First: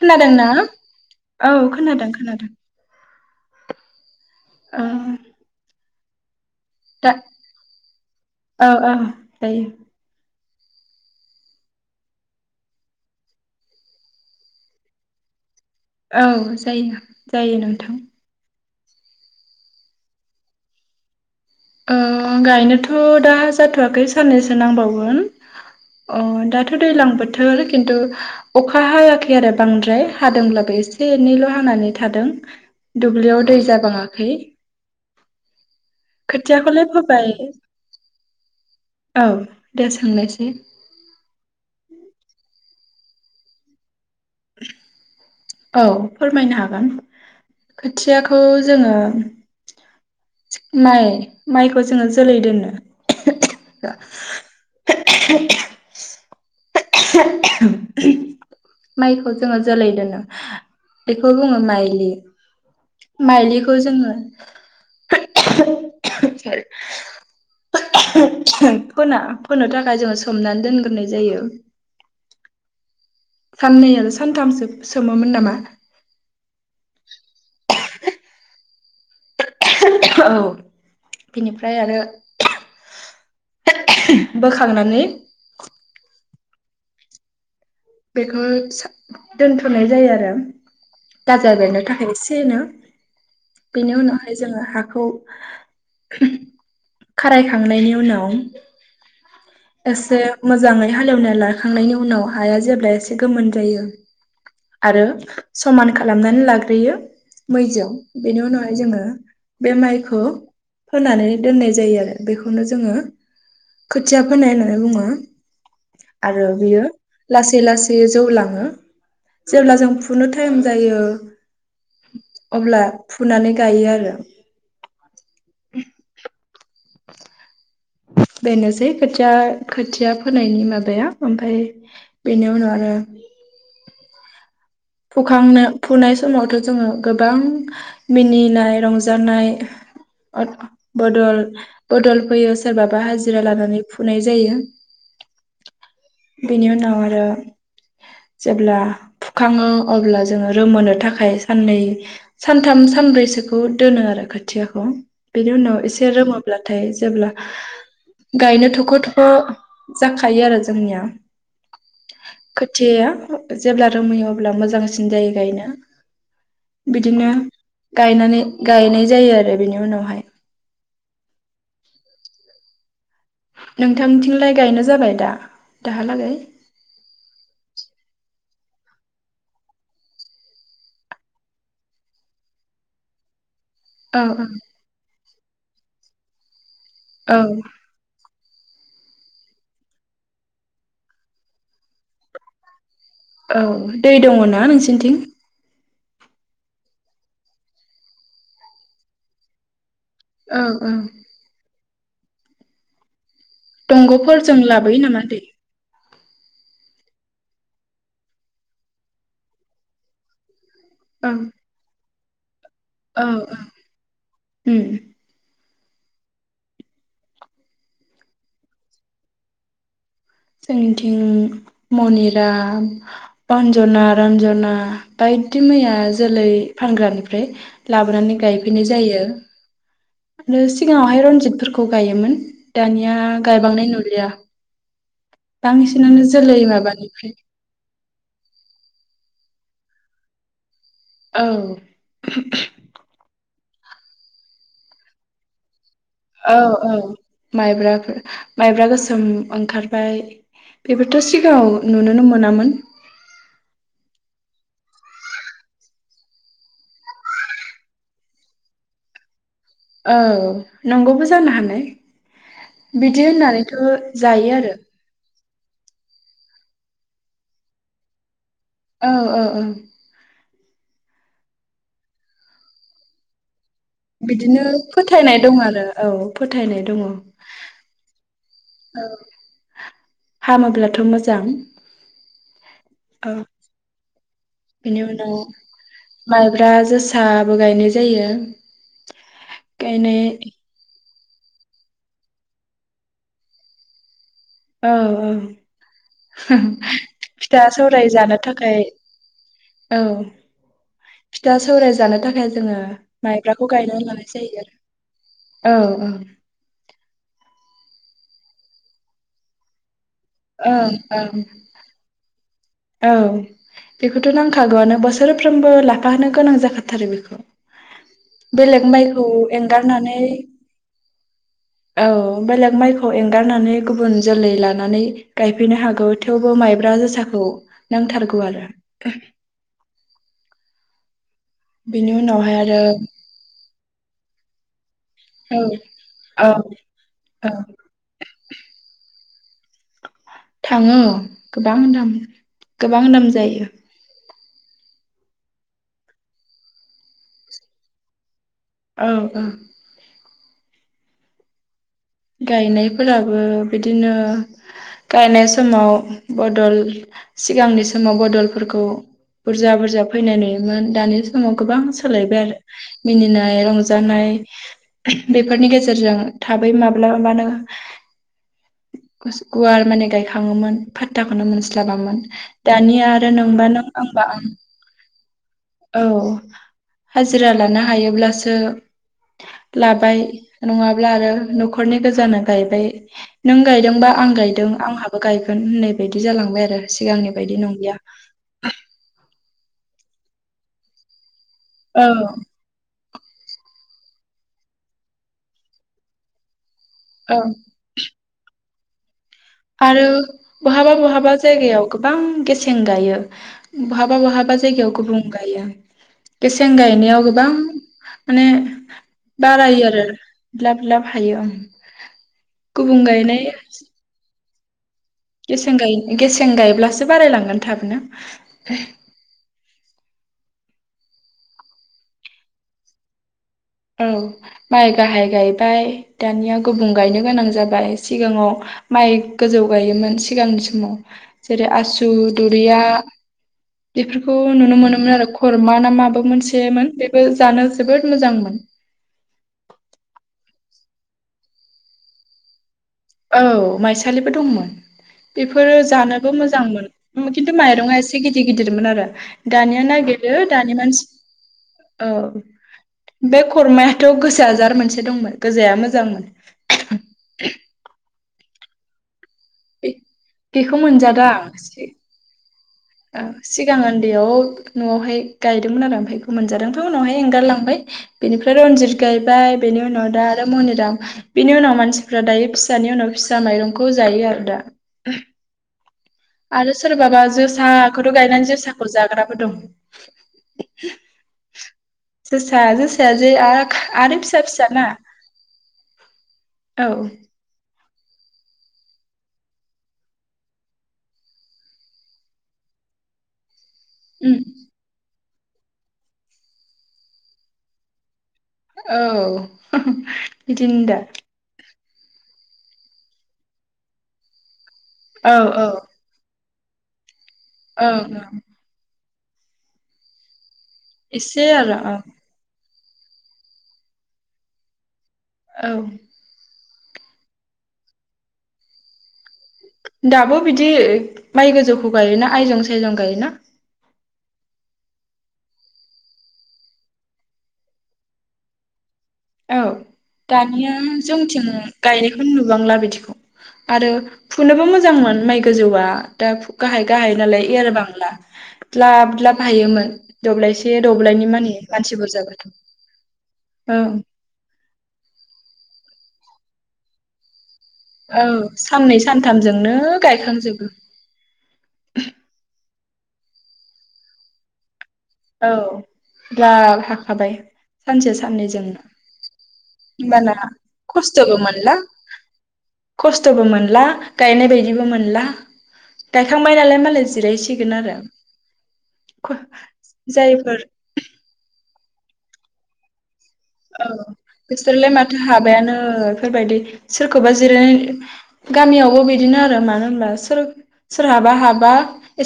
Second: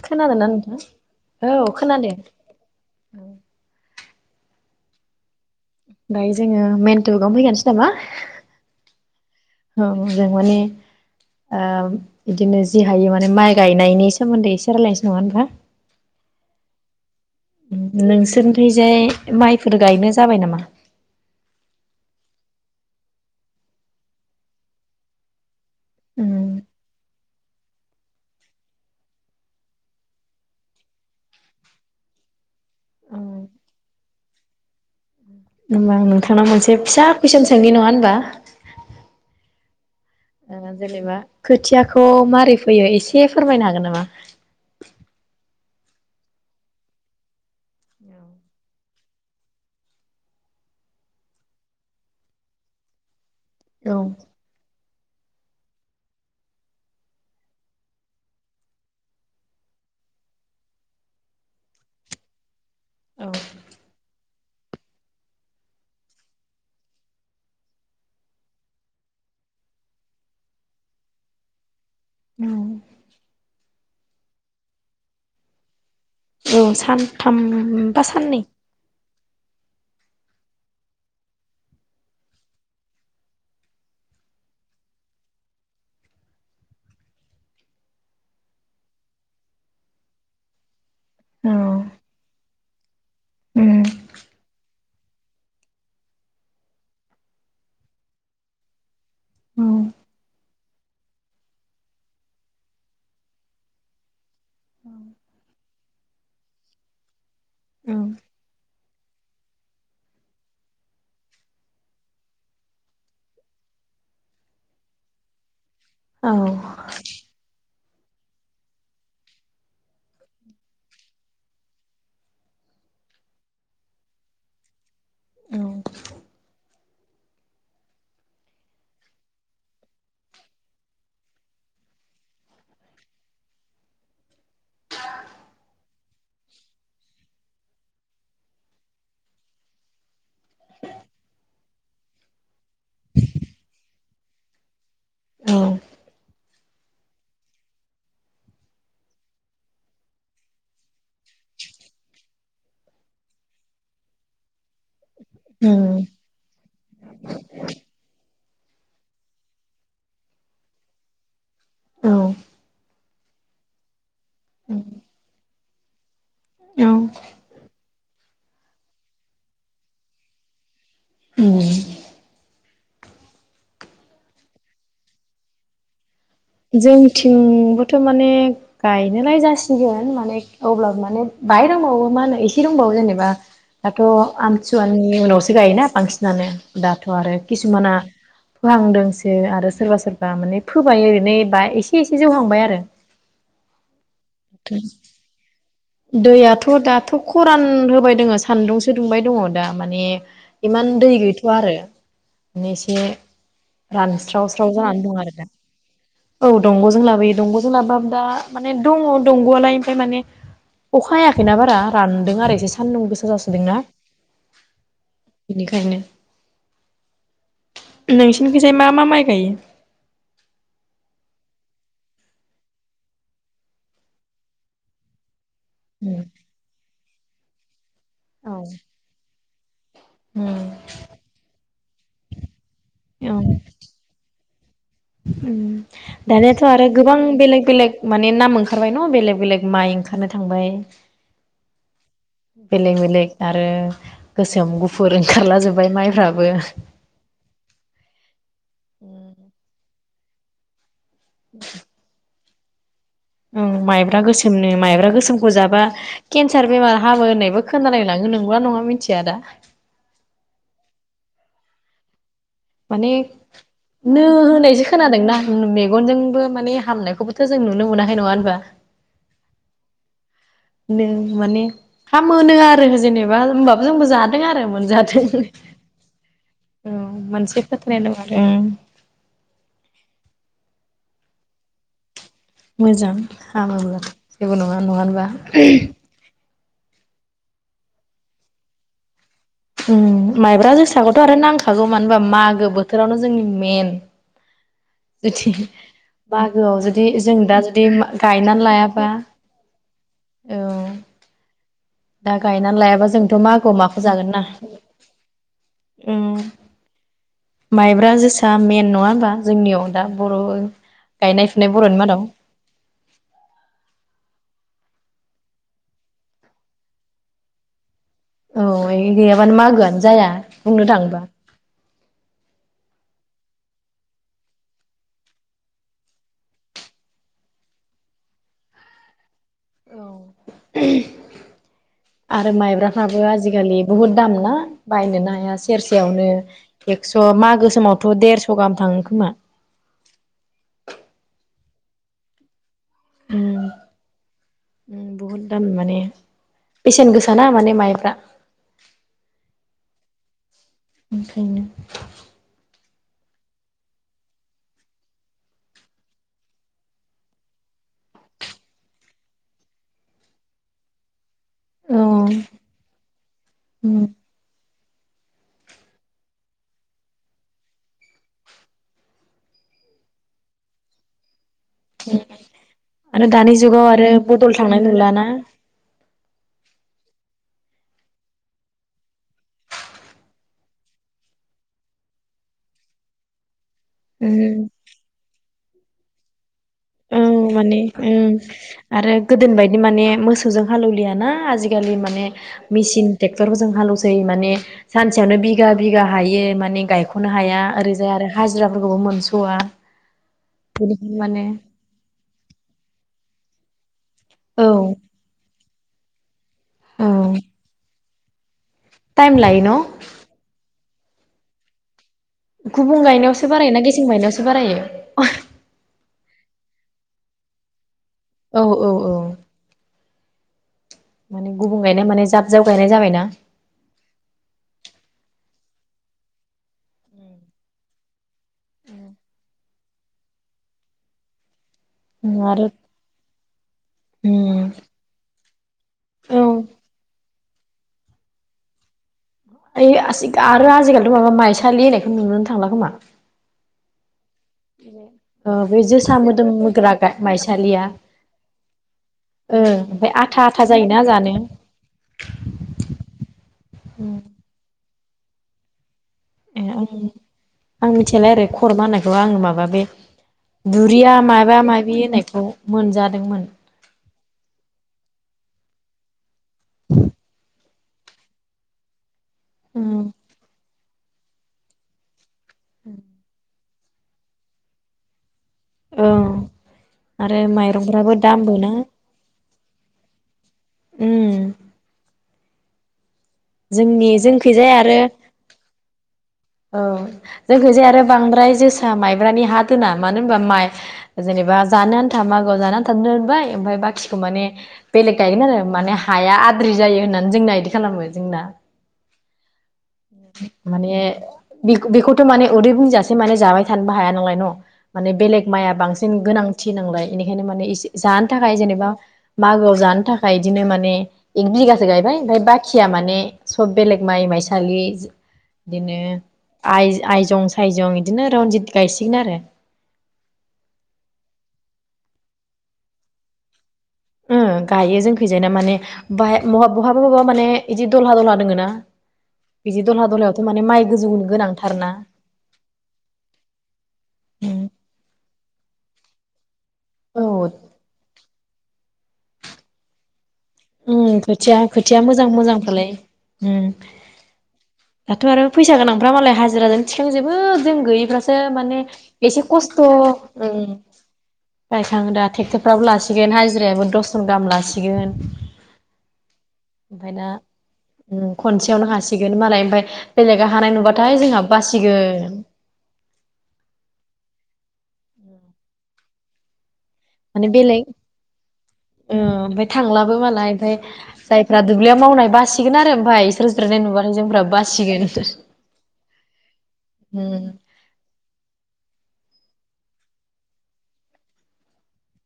खोनादों खोनादोंना ना? नोंथां? औ खोनादों खोनादों ओ दायो जों जोङो मेनटकआवनो फैखानोसै नामा औ औ जायो औ जों माने ओे बिदिनो जि हायो माने माइ गायनायनि सोमोन्दै एसे रायजलायनोसै नामा नोंथां। औ जायो। जायो नोंथां। खैजाय माइफोर गायनो जाबाय नामा? ओ गायनोथ' दा जाथ'वाखै साननैसो नांबावगोन अ दाथ' दैज्लां बोथोर खिन्थु अखा हायाखै आरो बांद्राय हादोंब्लाबो एसे एनैल' हानानै थादों दुब्लियाव दै जाबाङाखै। होनबा आं नों थांनाव मोनसे खोथियाखौलाय फिसा फोबाय कुइसन सोंनि नङा होनबा। औ दे सोंनायसै ओ जेनेबा खो थियाखौ माबारै फैयो एसे फोरमायनो हागोन नामा? औ फोरमायनो हागोन। खोथियाखौ जोङो माइ माइखौ जोङो जोलै दोनो। औ [unintelligible] [unintelligible] माइखौ जोङो जोलै दोनो बेखौ बुङो माइलि। औ माइलिखौ जोङो [unintelligible] फोना फोनो थाखाय जोङो सोमनानै दोनग्रोनाय जायो औ साननै आरो सानथामसो सोमोमोन नामा? औ सानथाम बा साननै औ। बिनिफ्राय आरो [unintelligible] बोखांनानै बेखौ दोनथ'नाय जायो आरो। औ गाजा बेरनो थाखाय एसे सेनो। उम बेनि नावहाय जोङो हाखौ खारायखांनायनि उनाव औ एसे मोजाङै हालेवना लाखांनायनि उनाव हाया जेब [unintelligible] एसे गोमोन जायो आरो समान खालामनानै लाग्रोयो मैजों। बेनि उनावहाय जोङो बे माइखो फोनानै दोननाय जायो आरो बेखौनो जोङो खोथिया फोनाय होननानै बुङो। औ आरो औ बियो लासै लासैयो जौलाङो। जेब्ला जों फुनो टाइम जायो अब्ला फुनानै गायो आरो। [inaudible] बेनोसै खोथिया खोथिया फोनायनि माबाया ओमफाय बेनि उनाव आरो फुखांनो फुनाय समावथ' जोङो गोबां मिनिनाय रंजानाय अद बदल बदल फैयो सोरबाबा हाजिरा लानानै फुनाय जायो। बिनि उनाव आरो जेब्ला फुखाङो अब्ला जोङो रोमोनो थाखाय साननै सानथाम सानब्रैसोखौ दोनो आरो खाय थियाखौ, बेनि उनाव एसे रोङोब्लाथाय जेब्ला गायनो थ ख' थख' जाखायो आरो जोंनिया। खोथियाया जेब्ला रोमोयो अब्ला जोंथिंबोथ' मोजांसिन जाय गायनो। बिदिनो गायनानै गायनाय जायो आरो बेनि उनावहाय। उम। नोंथांनिथिंलाय गायनाय जाबाय दा दाहालागै? जोंनिथिंबोथ' माने गायनोलाय जासिगोन माने अब्लाबो माने बाहाय दोंबावो मा होनो एसे दोंबावो जेनेबा दाथ' औ औ आमथिसुवानि उनावसो गायोना बांसिनानो। दाथ' आरो औ किसुमाना फोहांदोंसो आरो सोरबा सोरबा माने फोबाय माने बा एसे एसे जौहांबाय आरो। औ दै दङ' ना नोंसिनिथिं? दैयाथ' दाथ' खरान होबाय दोङो सान्दुंसो दुंबाय दङ दा माने औ औ इमान दै गैथ'आ आरो। माने एसे दंग'फोर रानस्राव जों स्राव लाबोयो जानानै दं नामा आरो दैे? दा औ दंग'जों लाबोयो दंग'जों लाबोबाबो दा माने दङ दंग'आलाय ओमफ्राय माने अखा औ हायाखैना बारा रान दों आरो एसे एसे सान्दुं औ गोसा जासोदोंना उम बिनि खायनो नोंसिनिखैजाय मा मा माइ गायो? जोंनिथिं मनिरा अन्जना रन्जना बाय दि मैया जोलै फानग्रानिफ्राय लाबोनानै औ गायफैनाय जायो। आरो सिगाङावहाय रनजितफोर खौ गायोमोन। दानिया गायबांनाय नुलिया। उम बांसिनानो जोलै दानियाथ' आरो गोबां माबानिफ्राय बेलेग बेलेग माने नाम ओंखारबाय न' बेलेग बेलेग माइ ओंखारनो थांबाय औ। [unintelligible] बेलेग बेलेग आरो गोसोम गुफुर ओंखारलाजोब्बाय माइ औ औ माइब्राफोर माइब्रा गोसोम ओंखार बाय। बेबोथ' सिगाङाव नुनोनो मो मोनामोन। ओं माइब्रा गोसोमनो माइब्रा गोसोमखौ जाबा केन्सार बेमार हामो होननायबो खोनालाय लाङो नंगौना नङा मिथिया दा। औ नंगौबो जानो हानाय। माने बिदि होननानैथ' नो जायो आरो होनायसो खोनादोंना। मेगनजोंबो माने हामनायखौबोथ' जों नुनो मोनाखै नङा होनबा? औ औ औ। नो माने हामोनो आरो जेनेबा होमबा बिदिनो फोथायनाय दङ आरो औ फोथायनाय दङ औ मोनसे फोथायनाय दं आरो ओं हामोब्ला थ' मोजां। मोजां औ हामोब्ला। जेबो नंङा नंङा होनबा? ब्रा जोसाबो गायनाय जायो। उम गायनाय माइब्रा जोंसाख थ' आरो नांखागौ मानो होनबा मागो बोथोरावनो जोंनि मेन औ जुदि औ मागोआव जुदि जों दा फिथा जुदि सौराय जानो गायनानै थाखाय लायाबा औ औ फिथा सौराय जानो दा थाखाय जोङो गायनानै लायाबा जोंथ' माइब्राखौ मागोआव माखौ गायनानै जागोन लानाय ना जायो औ औ उम माइब्रा जोसा मेन नङा होमबा जोंनियाव? दा बर' औ ओं ओं गायनाय फुनाय बर'नि मादाव। औ बेखौथ' नांखागौआनो बोसोरफ्रोमबो लाफाहोनो गोनां जाखाथारो बेखौ। औ बेलेग माइखौ गैयाबानो मागोआनो एंगारनानै जाया बुंनो थाङोबा औ बेलेग माइ थ एंगारनानै गुबुन जोलै लानानै गायफैनो हागौ थेवबो माइब्रा जोसाखौ नांथारगौ आरो। [inaudible] बिनि आरो उनावहाय माइब्राफ्राबो आजिखालि बहुद दाम ना बायनोनो हाया औ सेरसेयावनो औ एकस' औ मागो समोमावथ' देरस' गाहाम थाङो खोमा। थाङो गोबां थाङो। गोबां दाम जायो। बहुद दाम माने बेसेन गोसा ना माने माइफ्रा। औ औ ओंखायनो गायनायफोराबो बिदिनो गायनाय समाव बदल सिगांनि समाव बदलफोरखौ बुरजा बुरजा फैनाय नुयोमोन दानि समाव गोबां औ सोलायबाय आरो मिनिनाय उम रंजानाय बेफोरनि गेजेरजों थाबै माब मबा गुवार माने गायखाङोमोन फादथामोना मोन जाबामोन दानिया आरो दानि नोंबा नों जुगाव आरो आंबा आं बदल थांनाय नुलाना औ हाजिरा लानो हायोब्लासो लाबाय नङाब्ला आरो न'खरनि गोजानो गायबाय नों गायदोंबा आं गायदों आंहाबो गायगोन होनै बिदि जालांबाय आरो सिगांनि उम बायदि माने नंलिया उम आरो गोदोनि बायदि माने मोसौजों हालेवलियाना? आजिखालि औ माने मेचिन ट्रेक्टरफोर जों हालेवसै माने सानसेयावनो बिगा बिगा हायो माने गायख'नो औ हाया ओरैजाय आरो हाजो जोंहाबो न'आव मोनसु [unintelligible] आरो बहाबा बहाबा माने जायगायाव गोबां गेसें गायो। बहाबा बहाबा औ जायगायावखौ गुबुं गायो। गेसें औ गायनायाव गोबां माने टाइम लायो न' बारायो आरो [unintelligible] लाब हायो ओं गुबुं गायनायावसो बाराय ना गेसें गायनायावसो बारायो? गेसें गाय गेसें गायब्लासो बारायलांगोन थाबनो, औ औ औ माने गुबुं गायनाय माने जाब जाब गायनाय जाबायना? औ माइ गाहाय गायबाय दानिया गुबुं गायनो गोनां जाबाय सिगाङाव माइ गोजौ गायोमोन सिगांनि समाव जेरै आसु आरो दुरिया बेफोरखौ नुनो मोनोमोन आरो खरमा ना माबो औ मोनसेमोन बेबो जानो जोबोद मोजांमोन। ओइ आरो आजिखालिथ' माबा माइसालि होननायखौ नुोनो थांला खोमा औ माइसालि दंमोन ओ बिफोरो बे जोसा जानोबो मोदोम मोजांमोन मोग्रा गा खिन्थु माइसालिया माइरं आ इसे गिदिर गिदिर मोन आरो ओ दानिया ओमफ्राय नायदो आथा नो आथा दानि मानसि जायोना जानो औ बे खरमायाथ उम गोजा जार मोनसे। दंमोन गोजाया मोजांमोन। ए ओं आं मि थिलाय आरो खरमा होनायखौ आं माब माबा बे बेखौ बुरिया मोनजादां माबा माबि होननायखौ मोनजादोंमोन। दैयाव न'आवहाय गायदोंमोन आरो ओमफाय मोनजादों ओमफाय उनावहाय एंगारलांबाय बेनिफ्राय रनजित गाय बाय बेनि उम उनाव दा आरो मनिराम बिनि उनाव मानसिफ्रा दायो। फिसानि उनाव फिसा माइरं खौ जायो आरो दा औ आरो सोरबाबा आरो माइरंफ्राबो जोसाखौथ' गायनानै दामबो ना जोसाखौ जाग्राबो दं। उम जोसा जोस फिसाजो आरो खा जोंनि आरो फिसा जोंखैजाय फिसा ना? आरो औ जोंखौ जे आरो बांद्राय जोसा माइब्रानि हा दोना मानो होनबा माइ जेनेबा जानो आन्था मागोआव जानो आनथा दोनबाय ओमफ्राय बाखिखौ उम माने बेलेग गायगोन आरो माने हाया आद्रि जायो होननानै जोंना इदि खालामो। जोंना। औ। बिदिनो दा। बेखौ बेखौथ' माने उदै बुंजासे माने जाबाय थानोबो हाया नालाय न'। माने औ बेलेग औ माइआ बांसिन गोनां थि नांलाय। बेनिखायनो माने इसे औ जानो थाखाय जेनेबा मागोआव जानो थाखाय बिदिनो माने एसे एक आरो बिगासो औ गायबाय ओमफ्राय बाक खिया माने सब बेलेग माइ माइसालि औ बिदिनो आइ आयजं सायजं बिदिनो रनजित गायसिगोन आरो। दाबो बिदि माइ गोजौखौ गायोना आयजं सायजं गायोना? ओं गायो जोंखैजायना माने बाय बहाबा बहाबा माने बिदि दलहा दलहा दोङो ना। औ बिदि दलहा दलहायावथ' माने दानिया माइ गोजौ जोंथिं गोनांथारना गायनायखौनो नुबांला बिदिखौ आरो फुनोबो मोजांमोन माइ गोजौआ दा गाहाय गाहाय औ नालाय एरबांला। ग्लाबग्लाब हायोमोन। दब्लायसे उम दब्लायनि मानि खोथिया मानसि खोथिया मोजां बुरजाबाथ' मोजां फ्रालाय ओं। औ दाथ' आरो फैसा गोनांफ्रा मालाय हाजिराजोंनो थिखांजोबो। जों औ गैयैफ्रासो माने साननै एसे सानथामजोंनो खस्थ' गायखांजोबो ओं गायखाङोदा टेक्टर फ्राबो लासिगोन हाजिरायाबो दसजन गाहाम लासिगोन। औ ग्लाब ओमफ्राय हाखाबाय दा सानसे उम साननैजोंनो खनसेयावनो हासिगोन मालाय ओमफ्राय होमबाना बेलेगा हानाय नुबाथाय खस्थ'बो जोंहा मोनला बासिगोन खस्थ'बो मोनला गायनाय बायदि बो मोनला गायखांबाय नालाय मालाय माने जिरायसिगोन बेलेग आरो। मालाबो मालाय जायफोर ओमफाय जायफ्रा दुब्लियाव मावनाय बासिगोन आरो ओमफाय। औ बिसोरलाय माथो हाबायानो बेफोरबायदि सोरखौबा उम जिरायनाय गामियावबो बिदिनो आरो। मानो होनबा सोर सोरहाबा हाबा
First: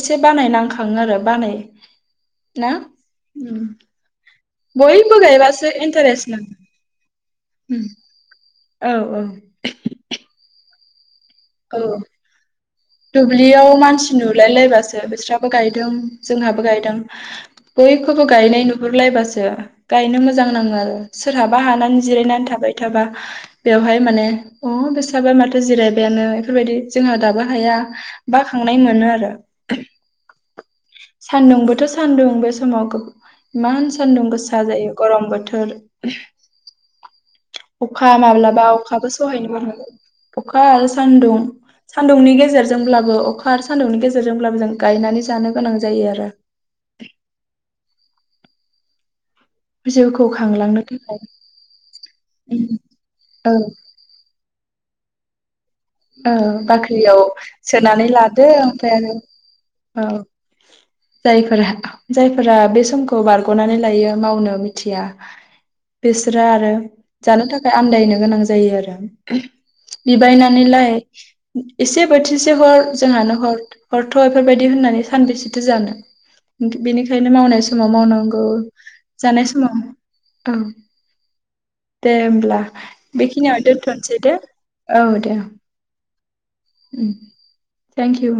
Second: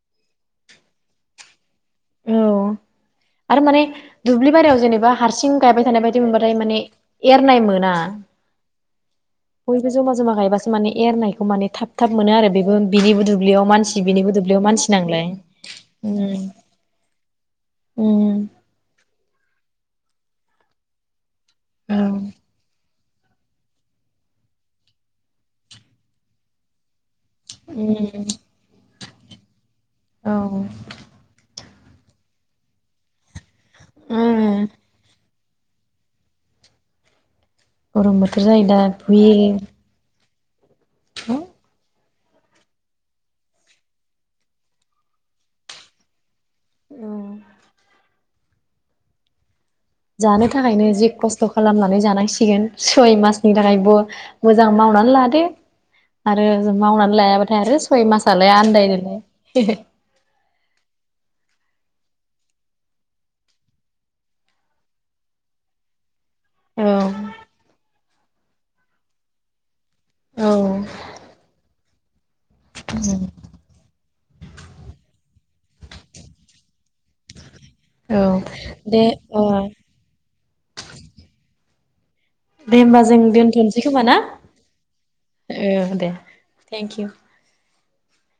एसे बानाय नांखाङो आरो बानाय औ ना आरो उम माने दुबलि बारियाव जेनेबा बयबो हारसिं गायबासो गायबाय थानाय बायदि इन्टारेस्ट नाङो मोनबाथाय माने एरनाय उम मोना। औ औ बयबो जमा जमा गायबासो। माने एरनाय। बेखौ माने थाब औ थाब मोनो आरो बेबो बिनिबो दुब्लियाव मानसि बिनिबो दुब्लियाव मानसि नांलाय ओं। बोयखौबो गायनाय नुहुरलायबासो। गायनो मोजां नाङो आरो। सोरहाबा औ हानानै जिरायनानै थाबाय थाबा। बेवहाय माने अ बेसाबा माथो जिरायबायानो। बेफोरबायदि। जोंहा दाबो हाया उम बाखांनाय मोनो। आरो। औ। थो सान्दुं बे समाव गो इमान सान्दुं गोसा उम जायो गरम बो [inaudible] अखा गरम बोथोर माब्लाबा जायो दा अखाबो सहायनो बुयो मोननांगोन। अखा सान्दुं। सान्दुंनि गेजेरजोंब्लाबो अखा आरो सान्दुंनि गेजेरजोंब्लाबो जों गायनानै जानो गोनां जायो आरो। उम। जिउखौ जानो खांलांनो थाखायनो जि थाखाय खस्थ खालामनानै जानांसिगोन उम सय मासनि औ थाखायबो मो जां मावनानै लादो। औ आरो जों मावनानै बाख्रियाव लायाबाथाय आरो सय सोनानै लादो मासालाय ओमफ्राय आरो आन्दायनोलाय औ जायफोरा जायफोरा बे समखौ बारगनानै लायो मावनो मिथिया बे सोरा आरो औ जानो थाखाय आदायनो गोनां जायो आरो। औ लाय एसे बोथिसे हर जोंहानो हर हर थ इफोरबायदि होननानै सानबेसेथो जानो बिनिखायनो मावनाया समाव औ मावनांगौ दे जानाय समाव औ। दे होमब्ला दे होमबा जों बेखिनियाव दोन्थनोसै दे औ दे। ओ दे। Thank you. Thank U.